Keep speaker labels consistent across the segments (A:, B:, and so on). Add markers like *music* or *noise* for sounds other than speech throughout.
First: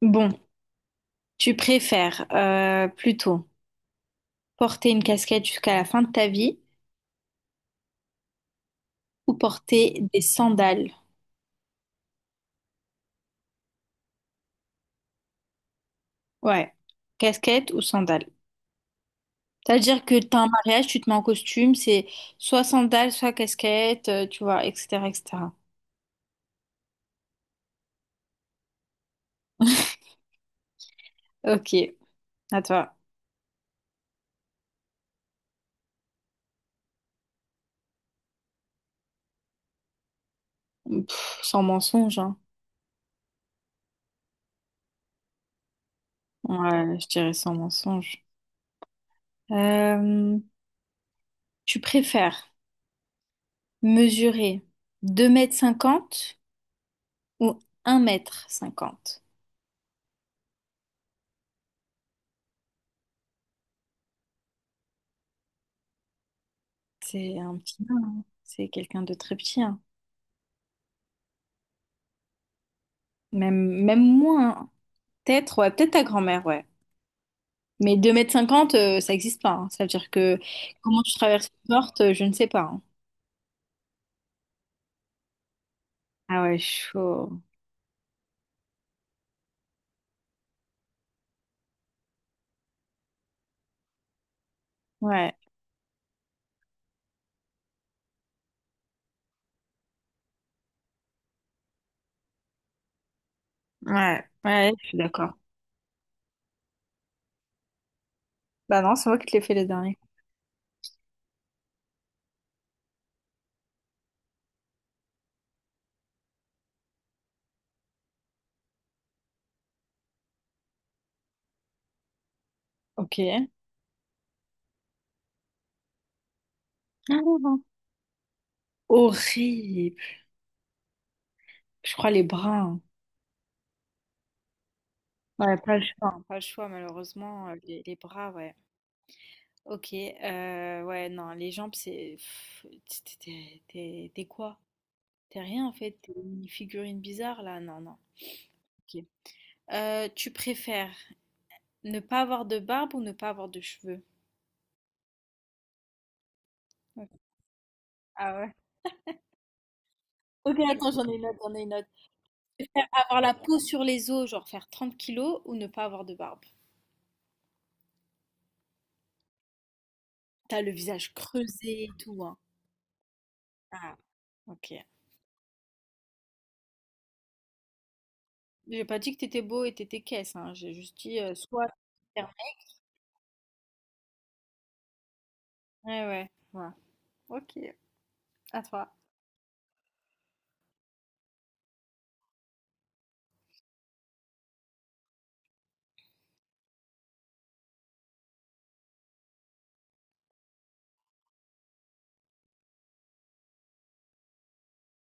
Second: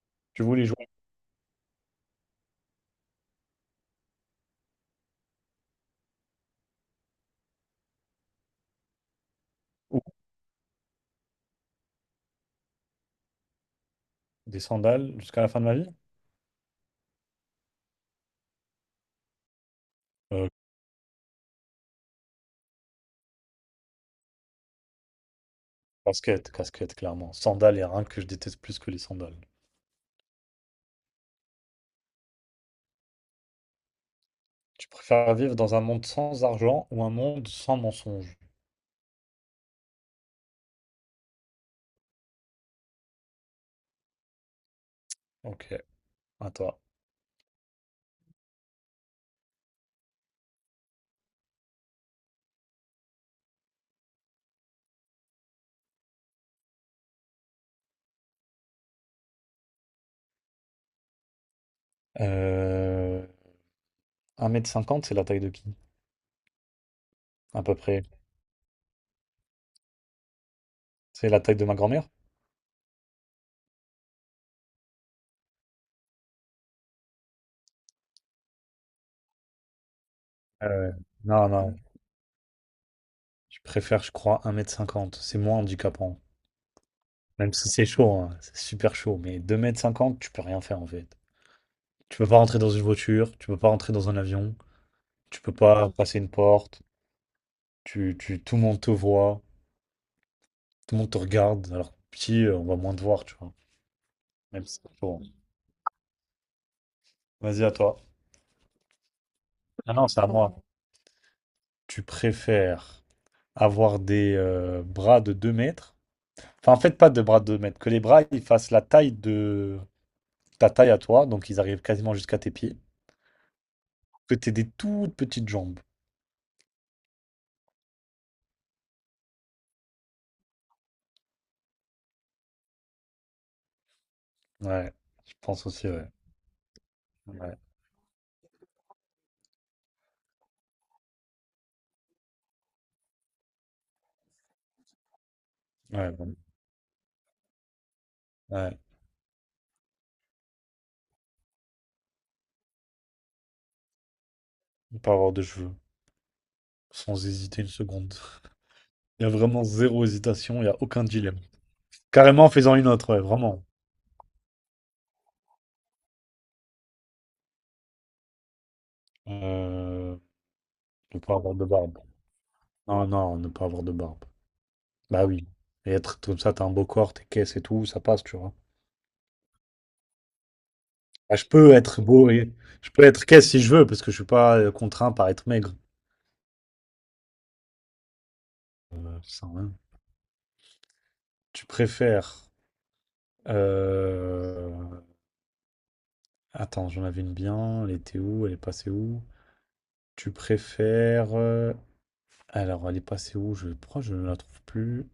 A: Bon,
B: Tu voulais jouer
A: tu préfères plutôt porter une casquette jusqu'à la fin de ta vie ou
B: où?
A: porter des sandales?
B: Des sandales jusqu'à la fin de ma vie?
A: Ouais, casquette ou sandales. C'est-à-dire que t'as un
B: Euh,
A: mariage, tu te mets en costume, c'est soit sandales, soit casquette, tu vois, etc., etc.
B: casquette, casquette, clairement. Sandales, il n'y a rien que je déteste plus que les sandales.
A: Ok, à toi.
B: Tu préfères vivre dans un monde sans argent ou un monde sans mensonges?
A: Sans mensonge, hein.
B: Ok, à toi.
A: Ouais, je dirais sans mensonge. Euh, Tu préfères mesurer 2,50 m ou 1,50 m.
B: Euh... 1 m 50, c'est la taille de qui?
A: C'est un
B: À peu
A: petit nain,
B: près.
A: hein. C'est quelqu'un de très petit, hein.
B: C'est la taille de ma grand-mère?
A: Même, même moins, hein. Peut-être, ouais, peut-être ta grand-mère, ouais. Mais 2,50 m ça n'existe pas, hein. Ça veut dire que
B: Euh,
A: comment tu
B: non,
A: traverses une
B: non.
A: porte, je ne sais pas, hein.
B: Je préfère, je crois, un mètre cinquante. C'est moins handicapant.
A: Ah ouais, chaud.
B: Même si c'est chaud, hein, c'est super chaud. Mais deux mètres cinquante, tu peux rien faire en fait. Tu peux pas rentrer dans une voiture, tu peux pas rentrer dans un avion,
A: Ouais,
B: tu peux pas passer une porte. Tu, tout le monde te voit, tout le monde te regarde, alors que petit, on va moins te voir, tu vois.
A: ouais,
B: Même
A: ouais,
B: si
A: je
B: c'est
A: suis d'accord.
B: Vas-y, à toi.
A: Bah non, c'est moi qui te l'ai fait les
B: Ah
A: derniers.
B: non, c'est à moi. Tu préfères avoir des bras de 2 mètres. Enfin, en fait, pas de bras de deux mètres. Que les bras, ils fassent la taille de ta taille à toi, donc ils arrivent quasiment jusqu'à tes pieds.
A: Ok. *laughs*
B: Que t'aies des toutes petites jambes.
A: Ah, horrible. Je crois les bras, hein.
B: Ouais, je
A: Ouais,
B: pense
A: pas le
B: aussi, ouais.
A: choix, hein. Pas le choix, malheureusement.
B: Ouais,
A: Les bras, ouais. Ok. Ouais, non, les jambes, c'est. T'es quoi? T'es rien en fait,
B: ouais,
A: t'es
B: bon.
A: une figurine bizarre là, non, non.
B: Ouais.
A: Ok. Tu préfères ne pas avoir de barbe ou ne pas avoir de cheveux?
B: Ne pas avoir de cheveux.
A: Ok.
B: Sans hésiter une seconde.
A: Ah ouais.
B: *laughs* Il y a vraiment zéro hésitation,
A: Ok,
B: il n'y a
A: attends,
B: aucun
A: j'en ai une autre,
B: dilemme.
A: j'en ai une autre.
B: Carrément en
A: Tu
B: faisant une
A: préfères
B: autre, ouais,
A: avoir la peau
B: vraiment.
A: sur les os, genre faire 30 kilos, ou ne pas avoir de barbe?
B: Euh,
A: T'as le visage
B: ne pas avoir de
A: creusé et
B: barbe.
A: tout, hein.
B: Non, non, ne pas avoir de
A: Ah,
B: barbe.
A: ok.
B: Bah oui. Et être comme ça, t'as un beau corps, t'es caisse et tout, ça passe, tu vois.
A: J'ai pas dit que t'étais beau et t'étais caisse, hein. J'ai juste dit
B: Bah, je
A: soit.
B: peux être beau et je peux être caisse si je veux, parce que je suis pas contraint par être maigre.
A: Ouais, ouais, ouais. Ok, à toi.
B: Ça, hein. Tu préfères. Euh, Attends, j'en avais une bien. Elle était où? Elle est passée où? Tu préfères. Alors, elle est passée où? Pourquoi je ne la trouve plus?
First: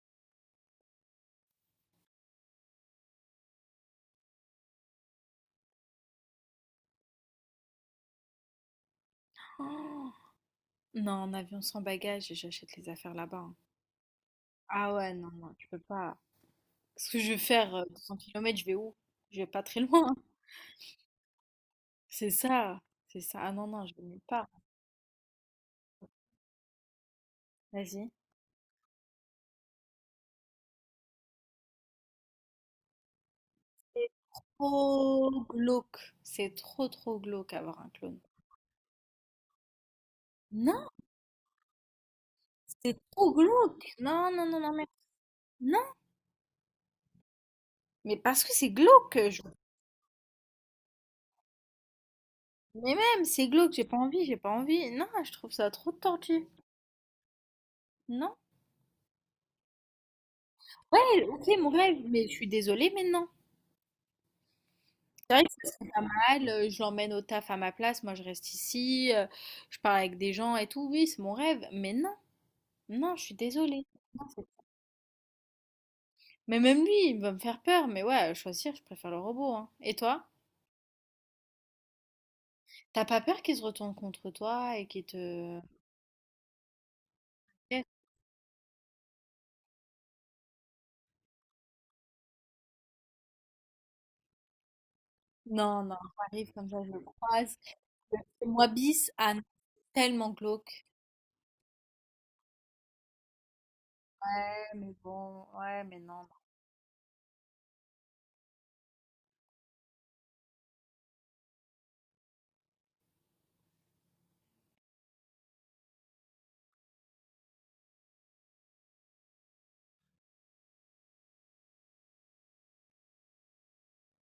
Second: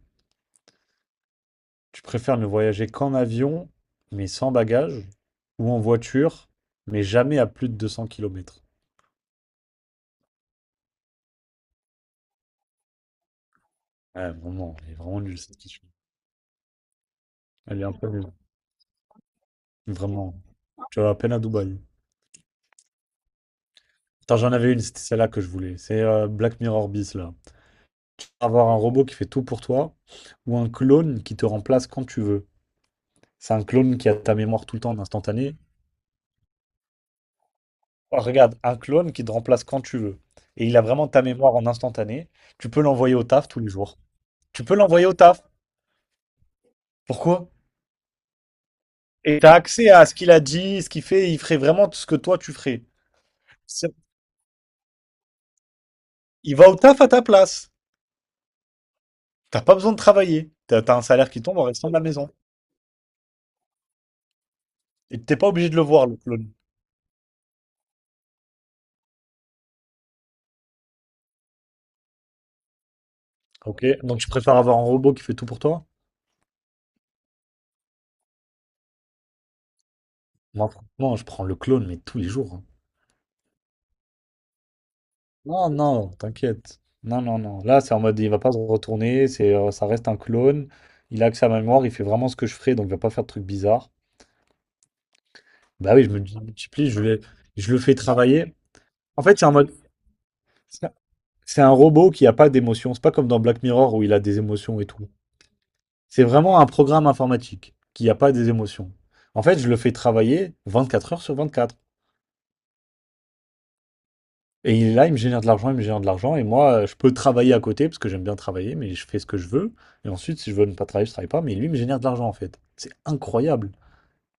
B: Tu préfères ne voyager qu'en avion, mais sans bagages, ou en voiture, mais jamais à plus de 200 km.
A: Oh, non, en avion sans bagage, j'achète les affaires là-bas, hein.
B: Ouais, vraiment, elle
A: Ah
B: est
A: ouais,
B: vraiment
A: non,
B: nulle
A: non,
B: cette
A: tu peux
B: question.
A: pas. Parce que je vais faire
B: Elle est un peu
A: 200
B: nulle.
A: km, je vais où? Je vais pas très *laughs* loin.
B: Vraiment. Tu vas à peine à Dubaï.
A: C'est ça, c'est ça. Ah non, non, je vais nulle
B: Attends,
A: part.
B: j'en avais une, c'était celle-là que je voulais. C'est Black Mirror bis, là.
A: Vas-y.
B: Avoir un robot qui fait tout pour toi, ou un clone qui te remplace quand tu veux. C'est un clone
A: C'est
B: qui a ta mémoire tout le temps en
A: trop
B: instantané.
A: glauque. C'est trop, trop glauque avoir un
B: Oh,
A: clone.
B: regarde, un clone qui te remplace quand tu veux. Et il a
A: Non,
B: vraiment ta mémoire en instantané. Tu peux
A: c'est
B: l'envoyer au
A: trop
B: taf tous les
A: glauque.
B: jours.
A: Non, non, non,
B: Tu
A: non,
B: peux
A: mais...
B: l'envoyer au taf.
A: Non,
B: Pourquoi?
A: mais parce que c'est glauque.
B: Et tu as accès à ce qu'il a dit, ce qu'il fait, il ferait vraiment tout ce que toi tu ferais.
A: Mais même, c'est glauque, j'ai
B: C'est-
A: pas envie, j'ai pas envie. Non, je trouve ça trop tordu.
B: Il va au taf à ta place.
A: Non.
B: T'as pas besoin de travailler. T'as un
A: Ouais,
B: salaire qui
A: ok,
B: tombe en
A: mon
B: restant de
A: rêve,
B: la
A: mais
B: maison.
A: je suis désolée, mais non.
B: Et
A: C'est
B: t'es
A: vrai
B: pas
A: que
B: obligé
A: ça
B: de le
A: serait pas
B: voir, le
A: mal,
B: clone.
A: je l'emmène au taf à ma place, moi je reste ici, je parle avec des gens et tout, oui, c'est mon rêve, mais non. Non, je suis
B: Ok,
A: désolée.
B: donc
A: Non,
B: tu
A: c'est-
B: préfères avoir un robot qui fait tout pour toi?
A: Mais même lui, il va me faire peur. Mais ouais, à choisir, je préfère le robot, hein. Et toi?
B: Moi, franchement, je prends le clone, mais tous les jours, hein.
A: T'as pas peur qu'il se retourne contre toi et qu'il te...
B: Non, non, t'inquiète. Non, non, non. Là,
A: Eh,
B: c'est en mode, il va pas se retourner, ça reste un clone. Il a accès à ma mémoire, il fait vraiment ce que je ferais, donc il va pas faire de trucs bizarres.
A: non,
B: Bah
A: non,
B: oui, je me
A: j'arrive comme ça, je
B: multiplie,
A: le croise.
B: je le fais travailler.
A: Moi, bis,
B: En fait,
A: Anne,
B: c'est en mode,
A: tellement glauque.
B: c'est un robot qui n'a pas d'émotion. C'est pas comme dans Black Mirror où il a des
A: Ouais,
B: émotions et
A: mais
B: tout.
A: bon, ouais, mais non,
B: C'est
A: non.
B: vraiment un programme informatique qui n'a pas des émotions. En fait, je le fais travailler 24 heures sur 24. Et il est là, il me génère de l'argent, il me génère de l'argent. Et moi, je peux travailler à côté parce que j'aime bien travailler, mais je fais ce que je veux. Et ensuite, si je veux ne pas travailler, je travaille pas. Mais lui, il me génère de l'argent en fait. C'est incroyable.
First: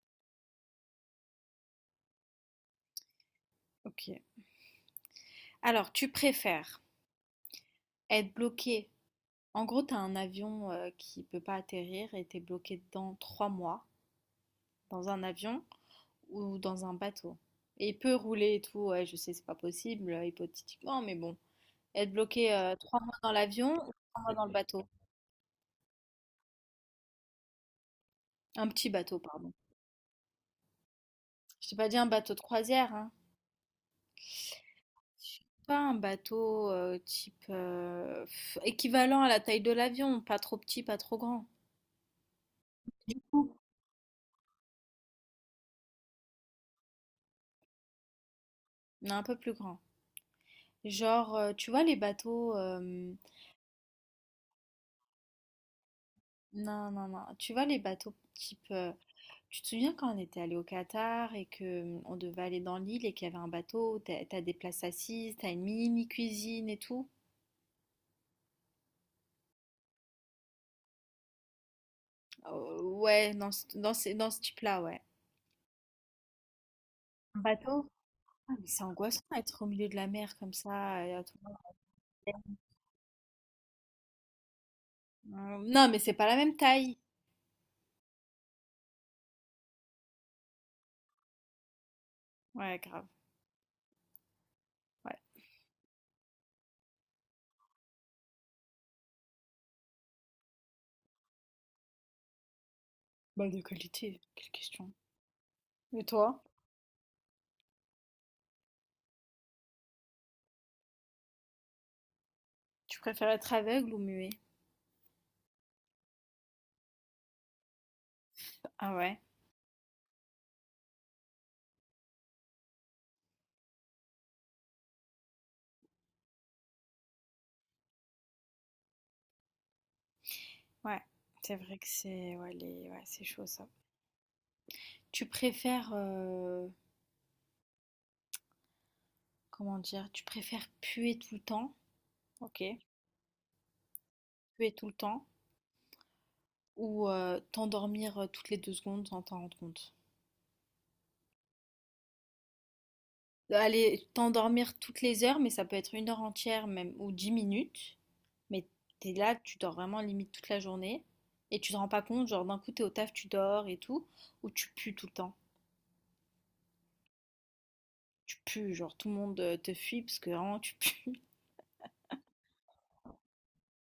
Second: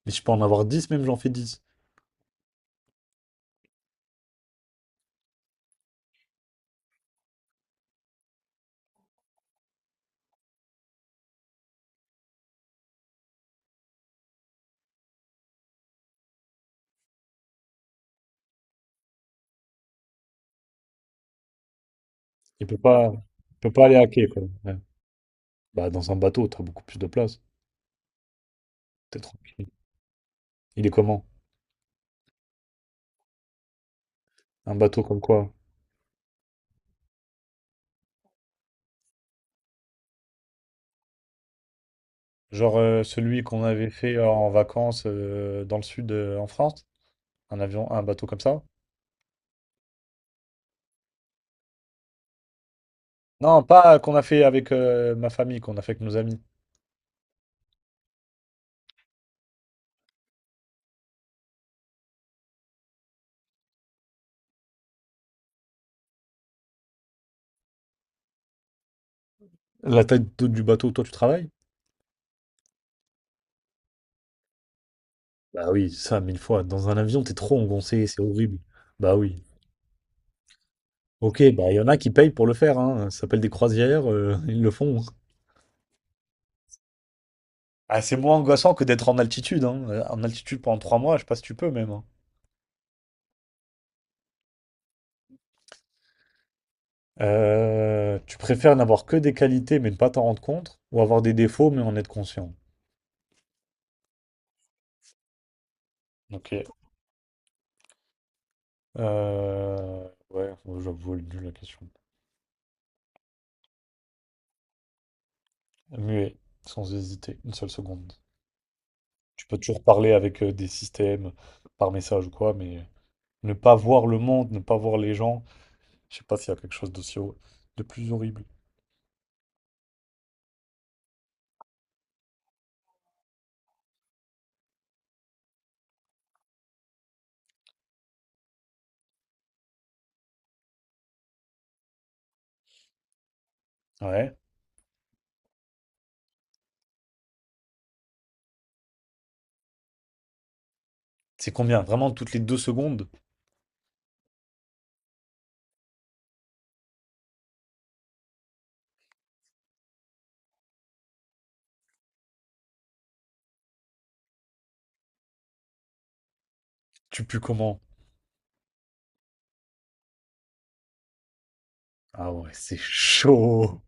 B: Mais si je peux en avoir dix, même j'en fais dix.
A: Ok. Alors, tu préfères être bloqué. En gros, t'as un avion qui peut pas atterrir et t'es bloqué dedans 3 mois dans un avion ou dans un bateau. Et peut rouler et tout, ouais, je sais, c'est pas possible, hypothétiquement, mais bon. Être bloqué
B: Il peut
A: 3 mois
B: pas,
A: dans
B: il peut
A: l'avion
B: pas
A: ou
B: aller
A: trois
B: hacker
A: mois
B: quoi.
A: dans le
B: Ouais.
A: bateau.
B: Bah, dans un bateau, tu as beaucoup plus de place.
A: Un petit bateau,
B: T'es
A: pardon.
B: tranquille. Il est comment?
A: Je t'ai pas dit un bateau de croisière, hein.
B: Un bateau comme
A: Je sais
B: quoi?
A: pas, un bateau type, équivalent à la taille de l'avion, pas trop petit, pas trop grand.
B: Genre
A: Du
B: celui
A: coup,
B: qu'on avait fait en vacances dans le sud en France, un avion, un bateau comme ça.
A: mais un peu plus grand. Genre, tu vois les bateaux.
B: Non, pas qu'on a fait avec ma famille, qu'on a fait avec nos amis.
A: Non, non, non. Tu vois les bateaux type. Tu te souviens quand on était allé au Qatar et que on devait aller dans l'île et qu'il y avait un bateau, t'as des places assises, t'as une mini cuisine et tout?
B: La taille du bateau où toi tu travailles?
A: Ouais, dans ce, dans ce type-là, ouais.
B: Bah oui, ça, mille fois. Dans un avion, t'es
A: Un
B: trop
A: bateau?
B: engoncé, c'est
A: Ah,
B: horrible.
A: mais c'est
B: Bah
A: angoissant
B: oui.
A: d'être au milieu de la mer comme ça, et à tout
B: Ok,
A: moment.
B: bah il y en a qui payent pour le faire, hein. Ça s'appelle des croisières, *laughs* ils le font.
A: Non, mais c'est pas la même taille.
B: Ah, c'est moins angoissant que d'être en altitude, hein. En altitude pendant trois mois, je sais pas si tu peux même, hein.
A: Ouais, grave. Ouais.
B: Tu préfères n'avoir que des qualités mais ne pas t'en rendre compte, ou avoir des défauts mais en être conscient?
A: Bah, de qualité, quelle question. Et toi,
B: Ok. Euh, ouais, j'avoue, elle est nulle, la question.
A: tu préfères être aveugle ou muet?
B: Muet, sans hésiter, une seule seconde.
A: Ah ouais,
B: Tu peux toujours parler avec des systèmes par message ou quoi, mais ne pas voir le monde, ne pas voir les gens, je sais pas s'il y a quelque chose d'aussi de plus horrible.
A: ouais. C'est vrai que c'est ouais, ouais, c'est chaud ça. Tu préfères Comment dire? Tu préfères puer tout le temps. Ok.
B: Ouais.
A: Puer tout le temps, ou t'endormir toutes les 2 secondes sans t'en rendre compte?
B: C'est combien? Vraiment, toutes les deux secondes,
A: Allez, t'endormir toutes les heures, mais ça peut être une heure entière même, ou 10 minutes. Mais t'es là, tu dors vraiment limite toute la journée, et tu te rends pas compte, genre d'un coup t'es au taf, tu dors et tout, ou tu pues tout le temps.
B: tu pues comment?
A: Tu pues, genre tout le monde te fuit parce que vraiment tu pues. *laughs*
B: Ah ouais, c'est chaud.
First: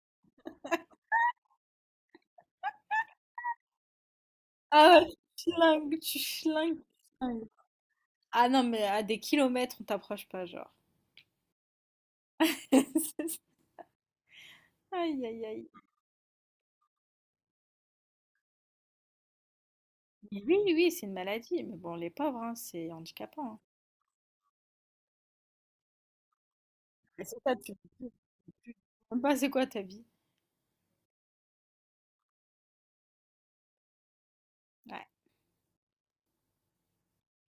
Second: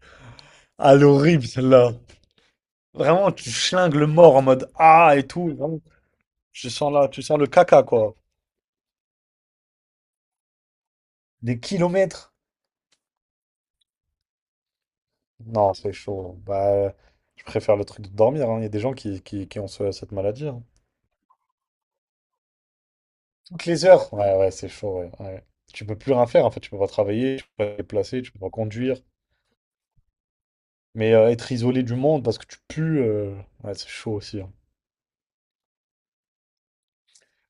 B: Ah, l'horrible celle-là. Vraiment, tu chlingues le mort en mode
A: Ah, ouais,
B: ah et
A: tu
B: tout. Vraiment,
A: flingues, tu
B: tu
A: flingues,
B: sens là,
A: tu
B: tu sens le
A: flingues.
B: caca, quoi.
A: Ah non, mais à des kilomètres, on t'approche pas, genre.
B: Des kilomètres.
A: *laughs* Aïe, aïe, aïe.
B: Non, c'est chaud. Bah, je préfère le truc de dormir, hein. Il y a des gens qui ont cette
A: Mais
B: maladie,
A: oui,
B: hein.
A: oui, c'est une maladie. Mais bon, les pauvres, hein, c'est handicapant, hein.
B: Toutes les heures. Ouais, ouais, c'est chaud, ouais, ouais. Tu peux plus rien faire, en fait. Tu peux pas
A: Et c'est
B: travailler, tu
A: ça.
B: peux pas te
A: Tu-
B: déplacer, tu peux pas
A: tu-
B: conduire.
A: Même pas, c'est quoi ta vie?
B: Mais être isolé du monde parce que tu pues, ouais, c'est chaud aussi, hein.
A: Ouais.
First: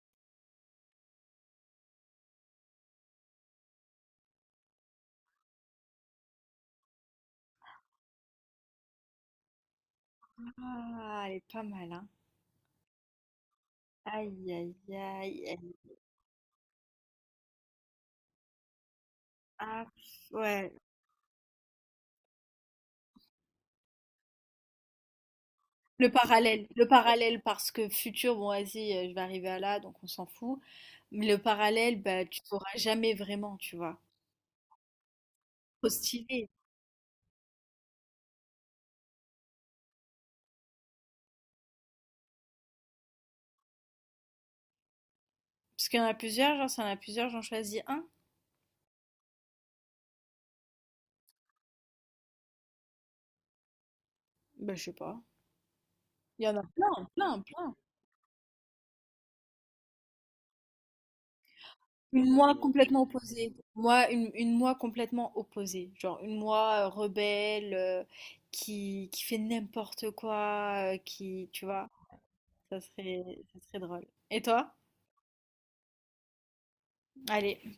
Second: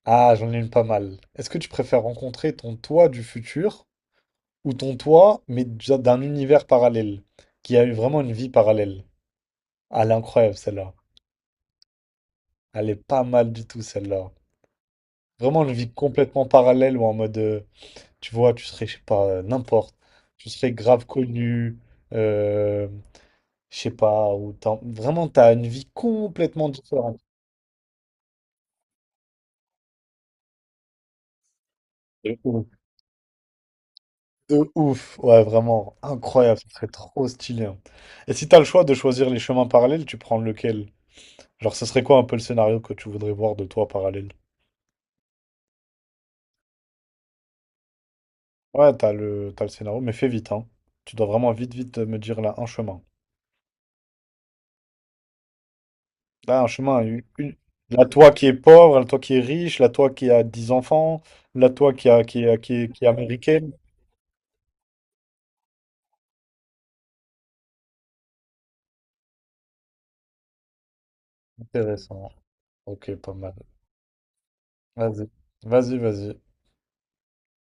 B: Ah, j'en ai une pas mal. Est-ce que tu préfères rencontrer ton toi du futur ou ton toi, mais déjà d'un univers parallèle, qui a eu vraiment une vie parallèle? Ah, elle est incroyable, celle-là.
A: Ah, elle est pas mal, hein.
B: Elle est pas mal du tout, celle-là.
A: Aïe, aïe, aïe,
B: Vraiment une
A: aïe.
B: vie complètement parallèle ou en mode... Tu vois, tu serais, je sais pas,
A: Ah,
B: n'importe. Tu
A: ouais.
B: serais grave connu, euh, je sais pas, ou vraiment, t'as une vie complètement
A: Le
B: différente.
A: parallèle, parce que futur, bon, vas-y, je vais arriver à là, donc on s'en fout. Mais le parallèle, bah,
B: De
A: tu
B: ouf.
A: sauras jamais vraiment, tu vois.
B: De ouf. Ouais,
A: Trop
B: vraiment,
A: stylé.
B: incroyable, ce serait trop stylé, hein. Et si t'as le choix de choisir les chemins parallèles, tu prends lequel? Genre, ce serait quoi un peu le scénario que tu voudrais voir de toi parallèle?
A: Parce qu'il y en a plusieurs, genre, s'il y en a plusieurs, j'en choisis un.
B: Ouais, t'as le scénario, mais fais vite, hein. Tu dois vraiment vite, vite me dire là un chemin.
A: Bah, je sais pas. Il y en
B: Là,
A: a
B: un chemin,
A: plein, plein, plein.
B: la toi qui est pauvre, la toi qui est riche, la toi qui a 10 enfants, la toi
A: Une moi
B: qui est,
A: complètement
B: qui est
A: opposée.
B: américaine.
A: Moi, une moi complètement opposée. Genre une moi rebelle, qui fait n'importe quoi, qui, tu vois,
B: Intéressant.
A: ça
B: Ok, pas
A: serait,
B: mal.
A: ça serait drôle. Et toi?
B: Vas-y, vas-y, vas-y.
A: Allez.